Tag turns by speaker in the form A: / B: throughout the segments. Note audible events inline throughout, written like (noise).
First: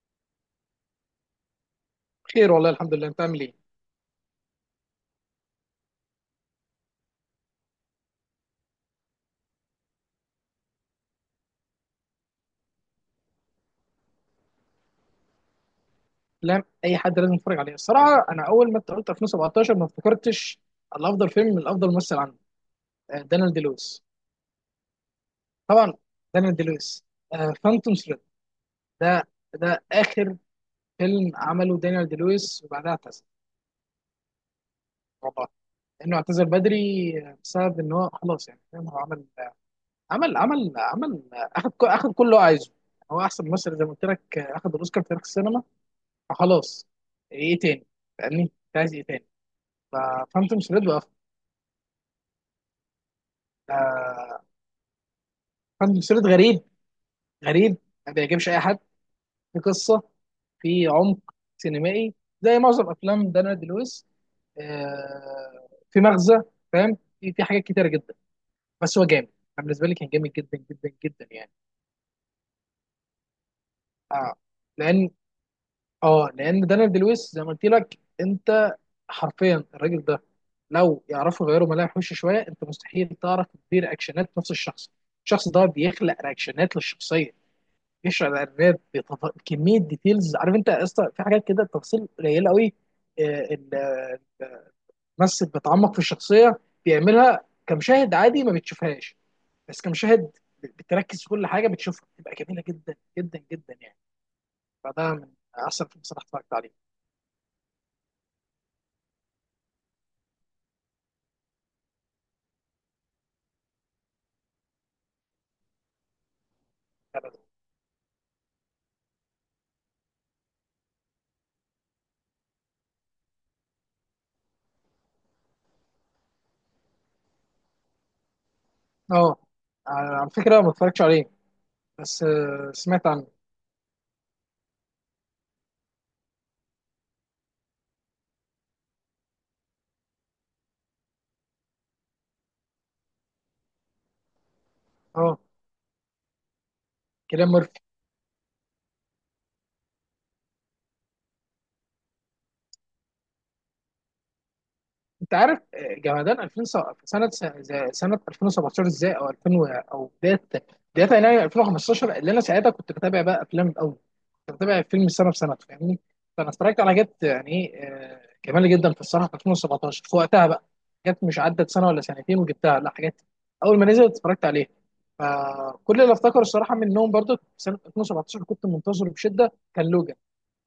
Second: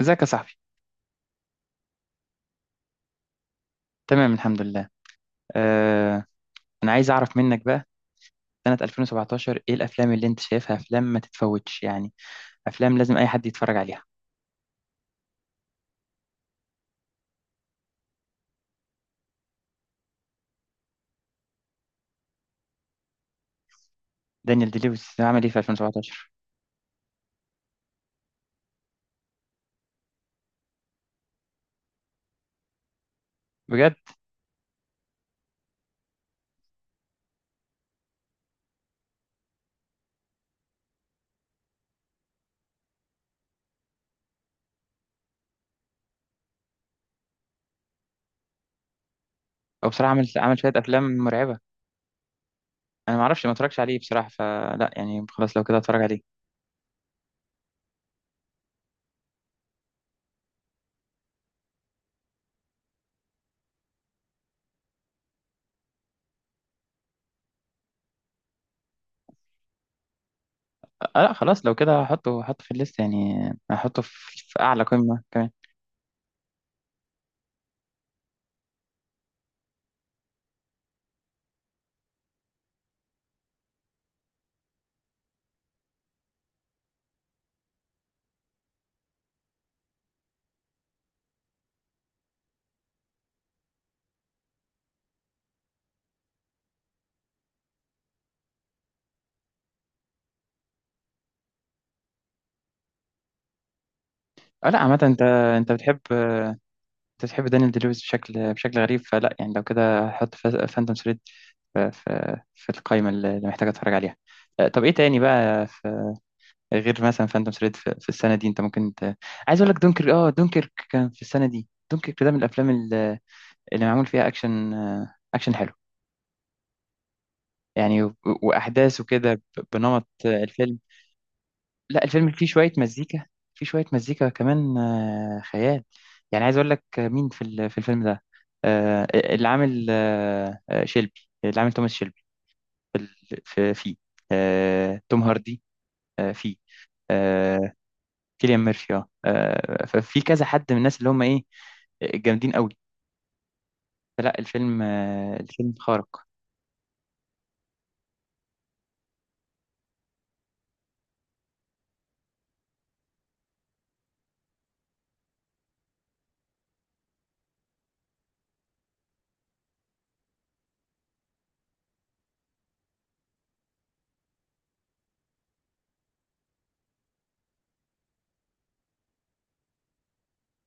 A: ازيك يا صاحبي؟
B: خير والله الحمد لله، انت عامل ايه؟
A: تمام الحمد لله. آه، انا عايز اعرف منك بقى، سنة 2017 ايه الافلام اللي انت شايفها، افلام ما تتفوتش يعني، افلام لازم اي حد يتفرج عليها.
B: افلام اي حد لازم يتفرج عليها. الصراحه انا اول ما انت قلت 2017 ما افتكرتش الافضل فيلم من الافضل ممثل عنه. آه، دانيال دي لويس.
A: دانيال دي لويس عمل ايه في
B: طبعا.
A: 2017؟
B: دانيال دي لويس فانتوم ثريد. ده ده اخر فيلم عمله دانيال دي لويس وبعدها اعتزل.
A: بجد؟
B: والله انه اعتزل بدري. بسبب ان هو خلاص، يعني فاهم. هو عمل آه، عمل عمل عمل آه، اخد كل اللي هو عايزه. هو احسن ممثل زي ما قلت لك، اخد الاوسكار في تاريخ السينما. فخلاص. ايه تاني؟ فاهمني؟ انت عايز ايه تاني؟
A: هو بصراحة عمل
B: ففانتوم
A: شوية
B: ثريد بقى.
A: افلام مرعبة. انا ما اعرفش، ما اتفرجش عليه بصراحة،
B: آه
A: فلا يعني خلاص لو كده
B: فانتوم
A: اتفرج عليه.
B: ثريد غريب. غريب. ما بيعجبش اي حد. في قصه، في عمق سينمائي زي معظم افلام دانا دي لويس. في مغزى، فاهم. في حاجات كتيره جدا، بس هو جامد. انا بالنسبه لي كان جامد جدا جدا
A: آه
B: جدا
A: لا
B: يعني.
A: خلاص، لو كده هحطه في الليست يعني، هحطه في,
B: اه
A: في اعلى
B: لان
A: قمة كمان.
B: اه لان دانا دي لويس زي ما قلت لك انت، حرفيا الراجل ده لو يعرفوا يغيروا ملامح وشه شويه، انت مستحيل تعرف تدير رياكشنات نفس الشخص. الشخص ده بيخلق رياكشنات للشخصيه، بيشرح الراب كميه ديتيلز، عارف انت يا اسطى في حاجات كده تفاصيل قليله قوي. آه، ال- الممثل بيتعمق في الشخصيه، بيعملها كمشاهد عادي ما بتشوفهاش. بس كمشاهد بتركز في كل حاجه بتشوفها بتبقى جميله جدا جدا جدا يعني.
A: آه لا عامة
B: فده
A: انت،
B: من
A: انت
B: احسن
A: بتحب
B: فيلم صراحه اتفرجت عليه.
A: انت تحب دانيال دي لويس بشكل غريب، فلا يعني لو كده حط فانتوم ثريد في القائمة اللي محتاج اتفرج عليها. طب ايه تاني بقى، في غير مثلا فانتوم ثريد في السنة دي؟ انت ممكن عايز اقول لك دونكر، دونكر كان في السنة دي، دونكر ده من الافلام اللي معمول فيها اكشن، اكشن حلو يعني، واحداث وكده،
B: اه
A: بنمط
B: على فكره ما
A: الفيلم.
B: اتفرجتش عليه،
A: لا
B: بس
A: الفيلم فيه شوية
B: سمعت
A: مزيكا،
B: عنه.
A: فيه شوية مزيكا كمان، خيال. يعني عايز أقول لك مين في في الفيلم ده. اللي عامل شيلبي، اللي عامل توماس شيلبي في فيه توم
B: اه
A: هاردي. فيه
B: كلام.
A: آه، كيليان ميرفي. ففي كذا حد من الناس اللي هم ايه، جامدين قوي. فلا الفيلم،
B: انت عارف
A: الفيلم خارق.
B: جمادان 2000 سنه 2017 ازاي، او 2000 او بدايه يناير 2015 اللي انا ساعتها كنت بتابع بقى افلام. الاول كنت بتابع فيلم سنه بسنه، فاهمني. فانا اتفرجت على جت، يعني ايه، جمال جدا في الصراحه في 2017 في وقتها بقى. جت مش عدت سنه ولا سنتين وجبتها، لا، حاجات اول ما نزلت اتفرجت عليها. فكل اللي افتكره الصراحه منهم برضو في سنه 2017 كنت منتظره بشده كان لوجان،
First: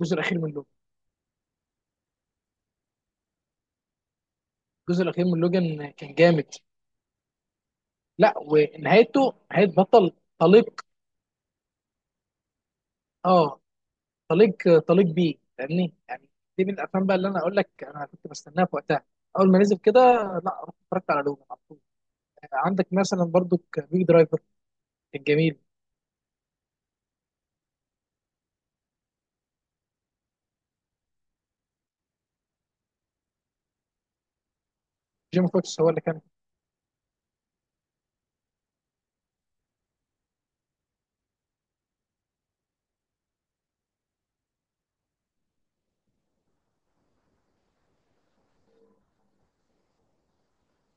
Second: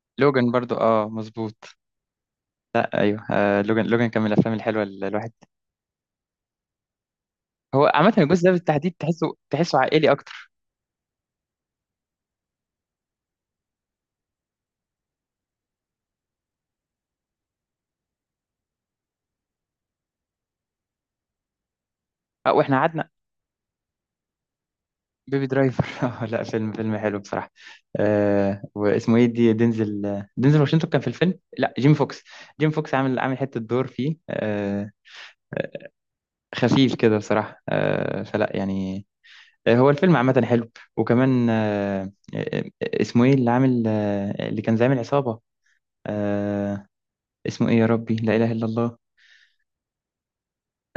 B: الجزء الاخير من
A: لوجان
B: لوجان.
A: برضو اه مظبوط، ايوه. آه لوجان كان من الافلام الحلوه الواحد.
B: كان جامد.
A: هو عامه
B: لا
A: الجزء ده بالتحديد تحسه
B: ونهايته نهايه
A: تحسه عائلي
B: بطل
A: اكتر.
B: طليق اه طليق طليق بيه، فاهمني يعني. دي من الافلام بقى اللي انا اقول لك انا كنت بستناها في وقتها. اول ما نزل كده لا رحت اتفرجت على لوجان على طول.
A: واحنا
B: عندك
A: قعدنا
B: مثلا برضو بيج درايفر، كان
A: بيبي
B: جميل.
A: درايفر. (laughs) لا فيلم حلو بصراحة. آه واسمه ايه دي، دينزل واشنطن كان في الفيلم، لا جيم فوكس. جيم فوكس عامل حتة دور فيه،
B: جيم فوكس هو اللي كان
A: خفيف كده بصراحة، فلا يعني. هو الفيلم عامة حلو. وكمان اسمه ايه اللي عامل، اللي كان زعيم العصابة. آه اسمه ايه يا ربي، لا إله إلا الله،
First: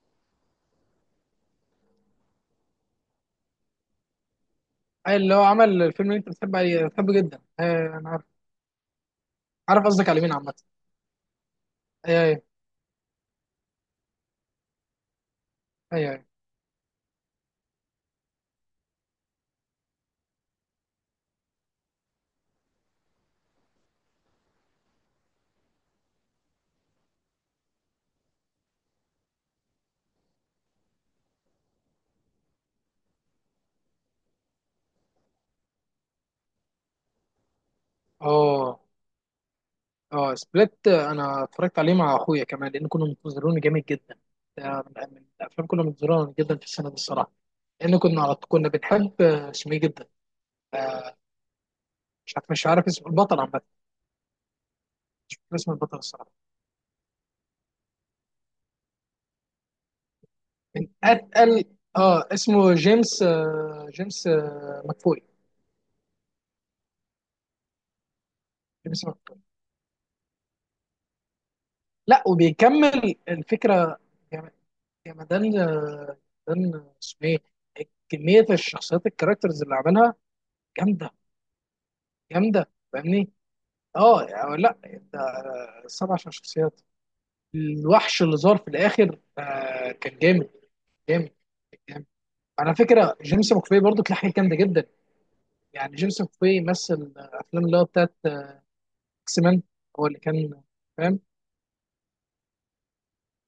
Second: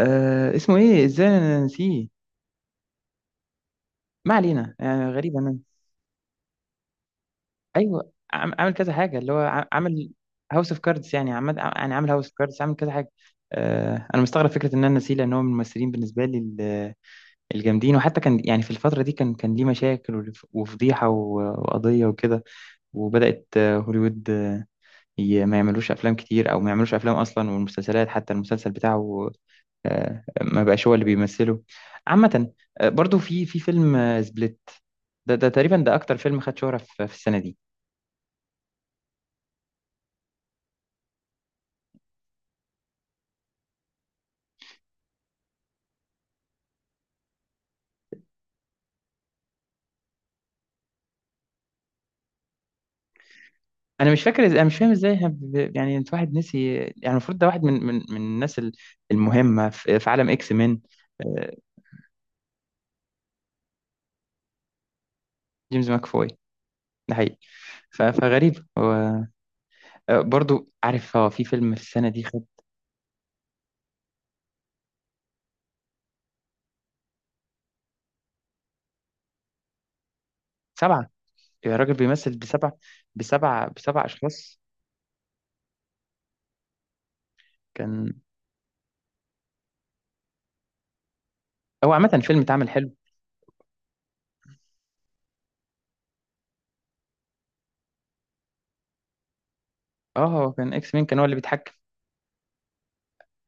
A: آه اسمه ايه، ازاي أنا نسيه؟ ما علينا يعني،
B: اللي
A: غريبة.
B: هو عمل الفيلم اللي انت بتحب عليه، بتحبه جدا. آه،
A: ايوه،
B: انا عارف.
A: عامل كذا حاجه، اللي هو
B: عارف قصدك
A: عامل
B: على مين عامه.
A: هاوس اوف كاردز يعني، عمال يعني عامل هاوس اوف
B: ايوه
A: كاردز، عامل كذا حاجه. آه انا مستغرب فكره ان انا نسيه، لان هو من الممثلين
B: ايوه ايوه،
A: بالنسبه
B: أي.
A: لي الجامدين. وحتى كان يعني في الفتره دي كان ليه مشاكل، وفضيحه، وقضيه وكده. وبدات هوليوود، ما يعملوش افلام كتير، او ما يعملوش افلام اصلا. والمسلسلات، حتى المسلسل بتاعه، ما بقاش هو اللي بيمثله عامه. برضو في فيلم سبليت. ده تقريبا ده اكتر فيلم خد شهره في السنه دي.
B: اه اه سبليت. انا اتفرجت عليه مع اخويا كمان لان كنا منتظرونه جامد جدا. ده من الافلام كنا منتظرونه جدا في السنه دي الصراحه. لان كنا بنحب اسمه ايه جدا. آه، مش عارف اسم البطل، عامه
A: انا مش فاكر، انا مش فاهم ازاي إحنا،
B: مش فاكر اسم
A: يعني
B: البطل
A: انت
B: الصراحه.
A: واحد نسي يعني، المفروض ده واحد من الناس المهمه في عالم اكس مان،
B: من
A: آه،
B: اتقل. اه اسمه جيمس، جيمس مكفوي.
A: جيمس ماكفوي. ده حقيقي. فغريب
B: جيمس
A: هو.
B: مكفوي.
A: برضو عارف هو في فيلم في السنه دي
B: لا
A: خد
B: وبيكمل الفكره. يا يا مدام اسمه ايه. كميه الشخصيات، الكاركترز اللي عملها
A: سبعه.
B: جامده
A: يا راجل بيمثل بسبع
B: جامده، فاهمني.
A: بسبع بسبع
B: اه يعني،
A: اشخاص.
B: لا انت، سبع شخصيات.
A: كان
B: الوحش اللي ظهر في الاخر كان جامد جامد.
A: هو عامه الفيلم اتعمل
B: على
A: حلو.
B: فكره جيمس مكفي برضه كان حاجه جامده جدا. يعني جيمس مكفي مثل افلام اللي هو بتاعت اكس مان. هو اللي
A: اه هو
B: كان،
A: كان اكس مان، كان
B: فاهم.
A: هو اللي بيتحكم.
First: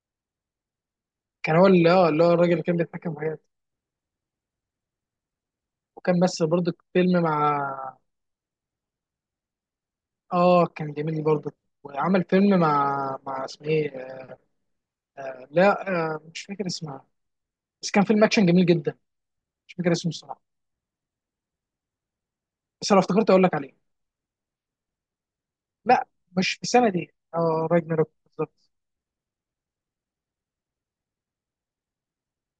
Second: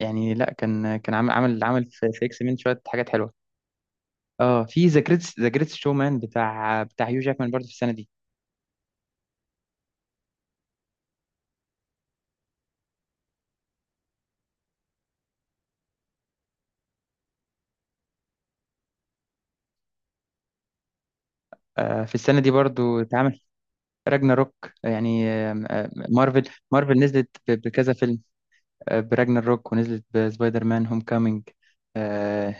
A: يعني لا كان عامل
B: كان
A: عامل
B: هو
A: عامل
B: اللي هو
A: في
B: اللي هو
A: اكس
B: الراجل
A: مان
B: اللي كان
A: شويه حاجات
B: بيتحكم في
A: حلوه.
B: حياته.
A: اه في ذا جريتس شو مان،
B: وكان مثل برضه
A: بتاع هيو
B: فيلم
A: جاكمان
B: مع،
A: برضو في السنه دي.
B: اه، كان جميل برضه. وعمل فيلم مع اسمه ايه. لا، مش فاكر اسمها، بس كان فيلم اكشن جميل جدا. مش فاكر اسمه الصراحه،
A: في السنة دي
B: بس لو
A: برضو
B: افتكرت
A: اتعمل
B: اقول لك عليه.
A: راجنا روك يعني، آم، آم،
B: لا
A: مارفل.
B: مش في السنه
A: مارفل
B: دي،
A: نزلت
B: اه،
A: بكذا
B: راجناروك
A: فيلم،
B: بالظبط.
A: براجنا روك ونزلت بسبايدر مان هوم كامينج.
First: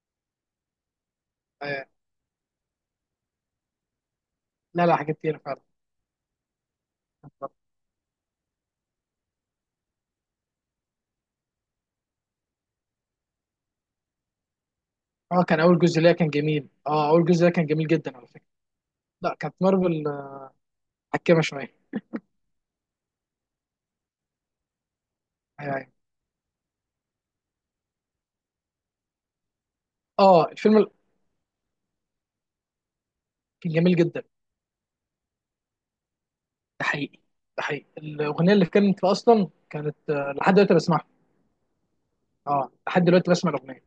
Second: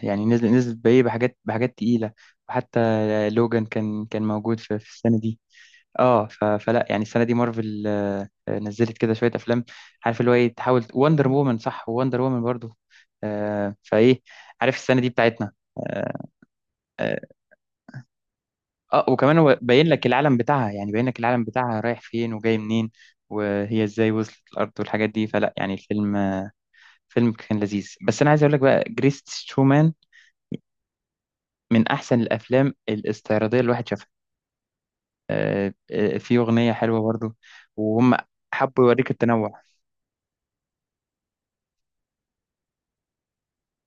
A: يعني نزلت بإيه، بحاجات
B: آه
A: تقيلة. وحتى لوجان كان موجود في
B: لا،
A: في
B: لا، حاجات
A: السنة
B: كتير
A: دي.
B: فعلا.
A: اه فلا يعني السنة دي مارفل نزلت كده شوية أفلام. عارف اللي هو إيه، تحاول وندر وومن. صح؟ وندر وومن برضو. فإيه، عارف السنة دي
B: اه
A: بتاعتنا.
B: كان اول جزء ليا
A: آه،
B: كان جميل. اه
A: آه،
B: اول جزء ليا كان جميل جدا على فكرة.
A: اه
B: لا
A: وكمان
B: كانت
A: هو باين
B: مارفل
A: لك العالم بتاعها يعني، باين لك
B: حكامه
A: العالم
B: شويه.
A: بتاعها رايح فين وجاي منين، وهي ازاي وصلت الارض والحاجات دي. فلا يعني
B: ايوه ايوه.
A: الفيلم، كان لذيذ. بس انا عايز اقول لك بقى جريس شومان،
B: اه الفيلم
A: من احسن الافلام الاستعراضيه اللي
B: كان
A: الواحد
B: جميل
A: شافها.
B: جدا.
A: في اغنيه
B: ده
A: حلوه
B: حقيقي.
A: برضو،
B: ده حقيقي،
A: وهم
B: الاغنيه اللي
A: حبوا
B: كانت
A: يوريك
B: فيه اصلا
A: التنوع.
B: كانت، لحد دلوقتي بسمعها. اه لحد دلوقتي بسمع الاغنيه،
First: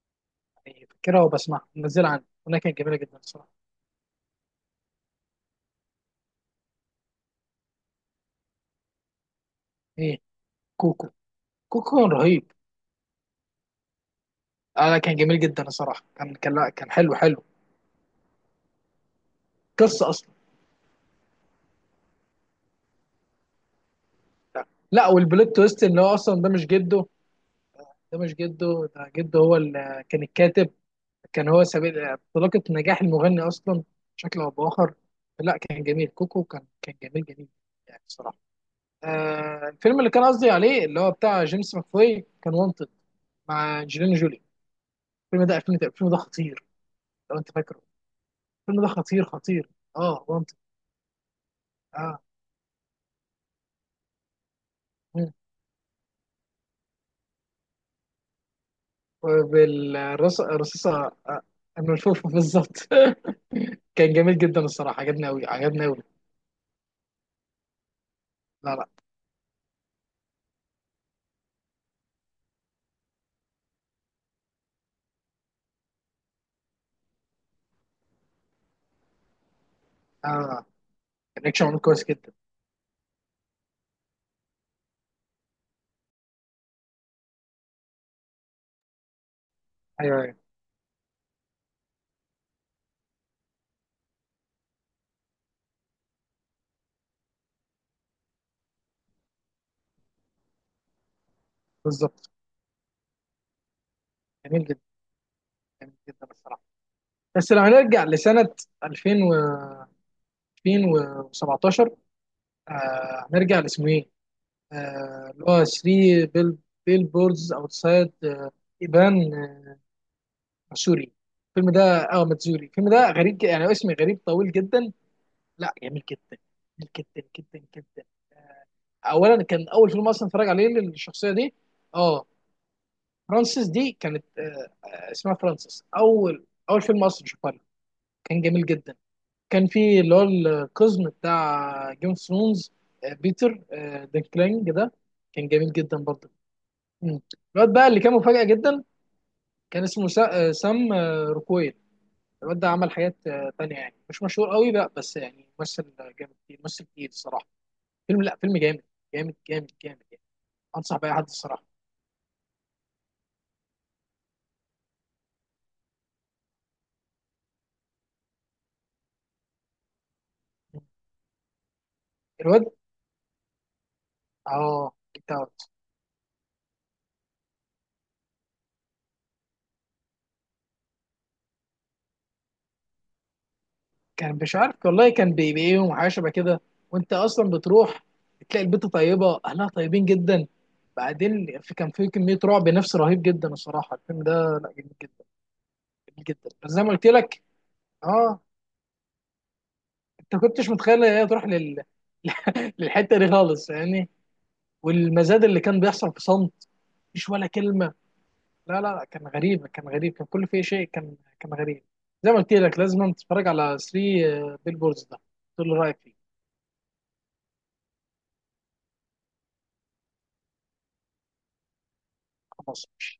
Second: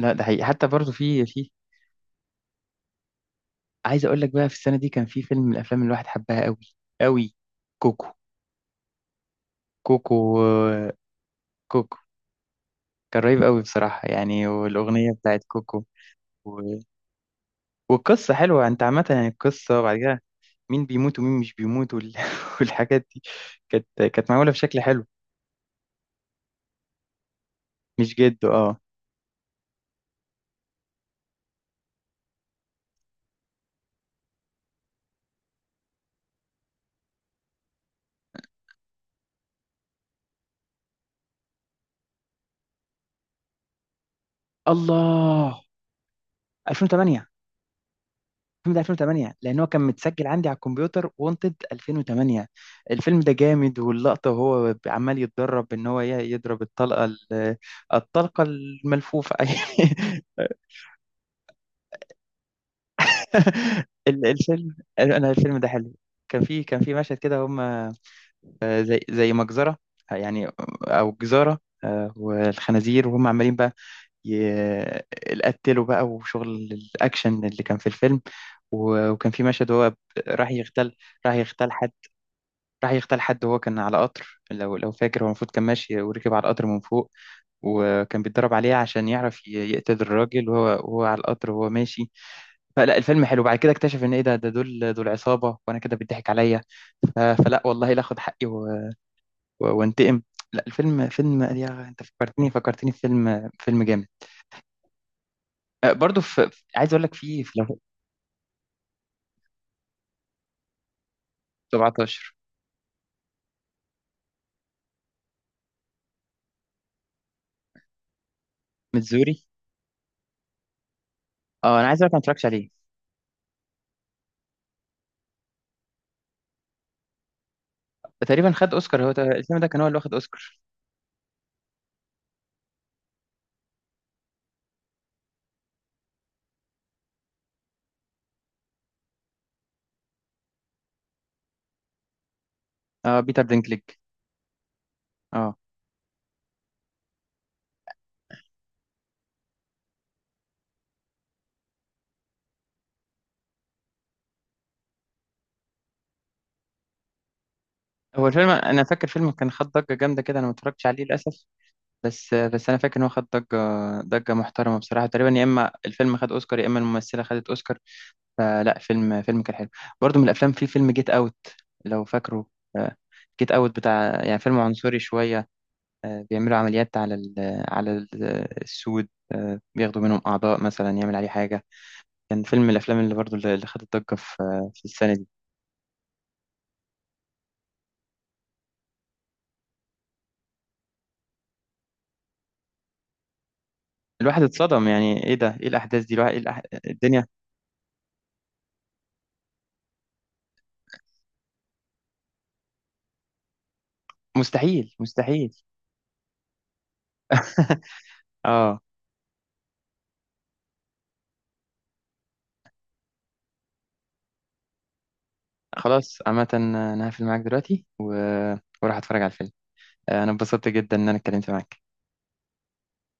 A: لا ده حقيقي، حتى
B: يعني
A: برضو
B: فاكرها
A: في
B: وبسمعها منزلها عندي. الاغنيه كانت جميله جدا الصراحه.
A: عايز اقول لك بقى في السنه دي كان في فيلم من الافلام اللي الواحد حبها قوي قوي، كوكو.
B: ايه؟
A: كوكو
B: كوكو. كوكو
A: كوكو
B: كان رهيب.
A: كان رهيب قوي بصراحه يعني، والاغنيه
B: كان جميل
A: بتاعت
B: جدا
A: كوكو.
B: الصراحه. كان لا كان حلو حلو.
A: والقصة حلوة انت، عامة يعني القصة، وبعد
B: قصه
A: كده
B: اصلا.
A: مين بيموت ومين مش بيموت (laughs) والحاجات دي كانت كانت معمولة
B: لا،
A: بشكل حلو.
B: لا، والبلوت تويست ان هو اصلا ده مش جده.
A: مش
B: ده مش
A: جد. اه
B: جده. ده جده هو اللي كان الكاتب. كان هو سبيل انطلاقة نجاح المغني أصلا، بشكل أو بآخر. لا كان جميل، كوكو كان جميل جميل يعني الصراحة. الفيلم اللي كان قصدي عليه اللي هو بتاع جيمس ماكفوي كان وانتد مع أنجلينا جولي. الفيلم ده
A: الله.
B: 2000، الفيلم ده خطير.
A: 2008.
B: لو أنت فاكره.
A: الفيلم ده
B: الفيلم ده خطير
A: 2008، لان هو
B: خطير.
A: كان
B: أه،
A: متسجل عندي على
B: وانتد.
A: الكمبيوتر، وانتد
B: أه
A: 2008. الفيلم ده جامد، واللقطة وهو عمال يتدرب ان هو يضرب الطلقة الطلقة الملفوفة. (laughs)
B: بالرصاصة، الملفوفة بالظبط. (laughs) كان جميل جدا
A: الفيلم،
B: الصراحة، عجبني
A: انا
B: أوي
A: الفيلم ده
B: عجبني
A: حلو.
B: أوي.
A: كان في مشهد كده هم
B: لا لا،
A: زي مجزرة، يعني أو جزارة، والخنازير وهم عمالين بقى يقتلوا بقى، وشغل الأكشن اللي كان في الفيلم. وكان في مشهد هو راح
B: آه
A: يغتال راح
B: كان أكشن
A: يغتال
B: عمل
A: حد
B: كويس جدا.
A: راح يغتال حد، وهو كان على قطر. لو فاكر، هو المفروض كان ماشي وركب على القطر من فوق، وكان بيتدرب عليه عشان يعرف يقتل
B: أيوه أيوه
A: الراجل وهو على القطر وهو ماشي. فلا الفيلم حلو، بعد كده اكتشف ان ايه ده دول عصابة، وانا كده بيضحك عليا. فلا والله لا اخد حقي وانتقم. لا الفيلم فيلم، يا انت
B: بالظبط.
A: فكرتني في فيلم جامد.
B: جميل جدا، جميل
A: برضو
B: جدا الصراحة.
A: عايز اقول لك في
B: بس
A: في
B: لو هنرجع لسنة 2000 و 2017.
A: 17
B: هنرجع لاسمه ايه؟ اللي هو 3 بيل بوردز اوتسايد ايبان،
A: متزوري.
B: ماسوري، الفيلم
A: اه
B: ده.
A: انا عايز اقول لك ما
B: اه
A: اتفرجتش
B: ماتزوري،
A: عليه.
B: الفيلم ده غريب، يعني اسم غريب طويل جدا. لا جميل جدا، جميل جدا جدا جدا.
A: تقريبا خد اوسكار، هو
B: اولا
A: الفيلم ده
B: كان
A: كان هو
B: اول
A: اللي
B: فيلم
A: واخد
B: اصلا اتفرج
A: اوسكار.
B: عليه للشخصية دي. اه فرانسيس دي كانت، اسمها فرانسيس. اول فيلم اصلا شفتها له. كان جميل جدا. كان في اللي هو القزم بتاع جيم اوف ثرونز،
A: اه بيتر
B: بيتر
A: دينكليج.
B: دينكلينج ده. كان
A: اه
B: جميل جدا برضه. مم. الواد بقى اللي كان مفاجأة جدا كان اسمه سام روكويل. الواد ده عمل حاجات تانية، يعني مش مشهور قوي بقى بس يعني ممثل جامد كتير، ممثل كتير الصراحة. فيلم،
A: هو
B: لا
A: الفيلم،
B: فيلم
A: انا
B: جامد
A: فاكر فيلم
B: جامد
A: كان
B: جامد
A: خد ضجه
B: جامد
A: جامده
B: يعني.
A: كده، انا ما اتفرجتش
B: أنصح
A: عليه
B: بأي حد
A: للاسف،
B: الصراحة.
A: بس بس انا فاكر ان هو خد ضجه، ضجه محترمه بصراحه. تقريبا يا اما الفيلم خد اوسكار، يا اما الممثله خدت اوسكار. فلا فيلم كان حلو. برضو من الافلام، في
B: مم.
A: فيلم جيت اوت، لو فاكره.
B: الواد،
A: جيت اوت بتاع يعني فيلم
B: اه
A: عنصري
B: انت
A: شويه، بيعملوا عمليات على السود، بياخدوا منهم اعضاء مثلا يعمل عليه حاجه. كان فيلم من الافلام اللي برضو اللي خدت ضجه
B: كان مش عارف
A: في
B: والله،
A: السنه دي.
B: كان بيبيعيهم وحاجه شبه كده. وانت اصلا بتروح تلاقي البيت طيبه، اهلها طيبين جدا. بعدين كان في كميه رعب نفسي رهيب جدا الصراحه الفيلم
A: الواحد
B: ده، لا
A: اتصدم،
B: جميل
A: يعني
B: جدا.
A: ايه ده؟ ايه الاحداث دي؟
B: جميل
A: الواحد إيه
B: جدا بس زي ما قلت
A: الدنيا.
B: لك، اه انت كنتش متخيل ان هي تروح (laughs) للحته دي خالص يعني.
A: مستحيل
B: والمزاد اللي
A: مستحيل.
B: كان بيحصل في صمت، مفيش ولا كلمه.
A: (laughs) اه
B: لا، لا، كان غريب، كان غريب، كان كل فيه شيء كان غريب. زي ما قلت لك لازم تتفرج على 3 بيل بوردز ده، تقول لي رايك فيه.
A: خلاص، عامه انا هقفل معاك دلوقتي وراح اتفرج على الفيلم. انا اتبسطت جدا ان انا اتكلمت معاك.
B: خلاص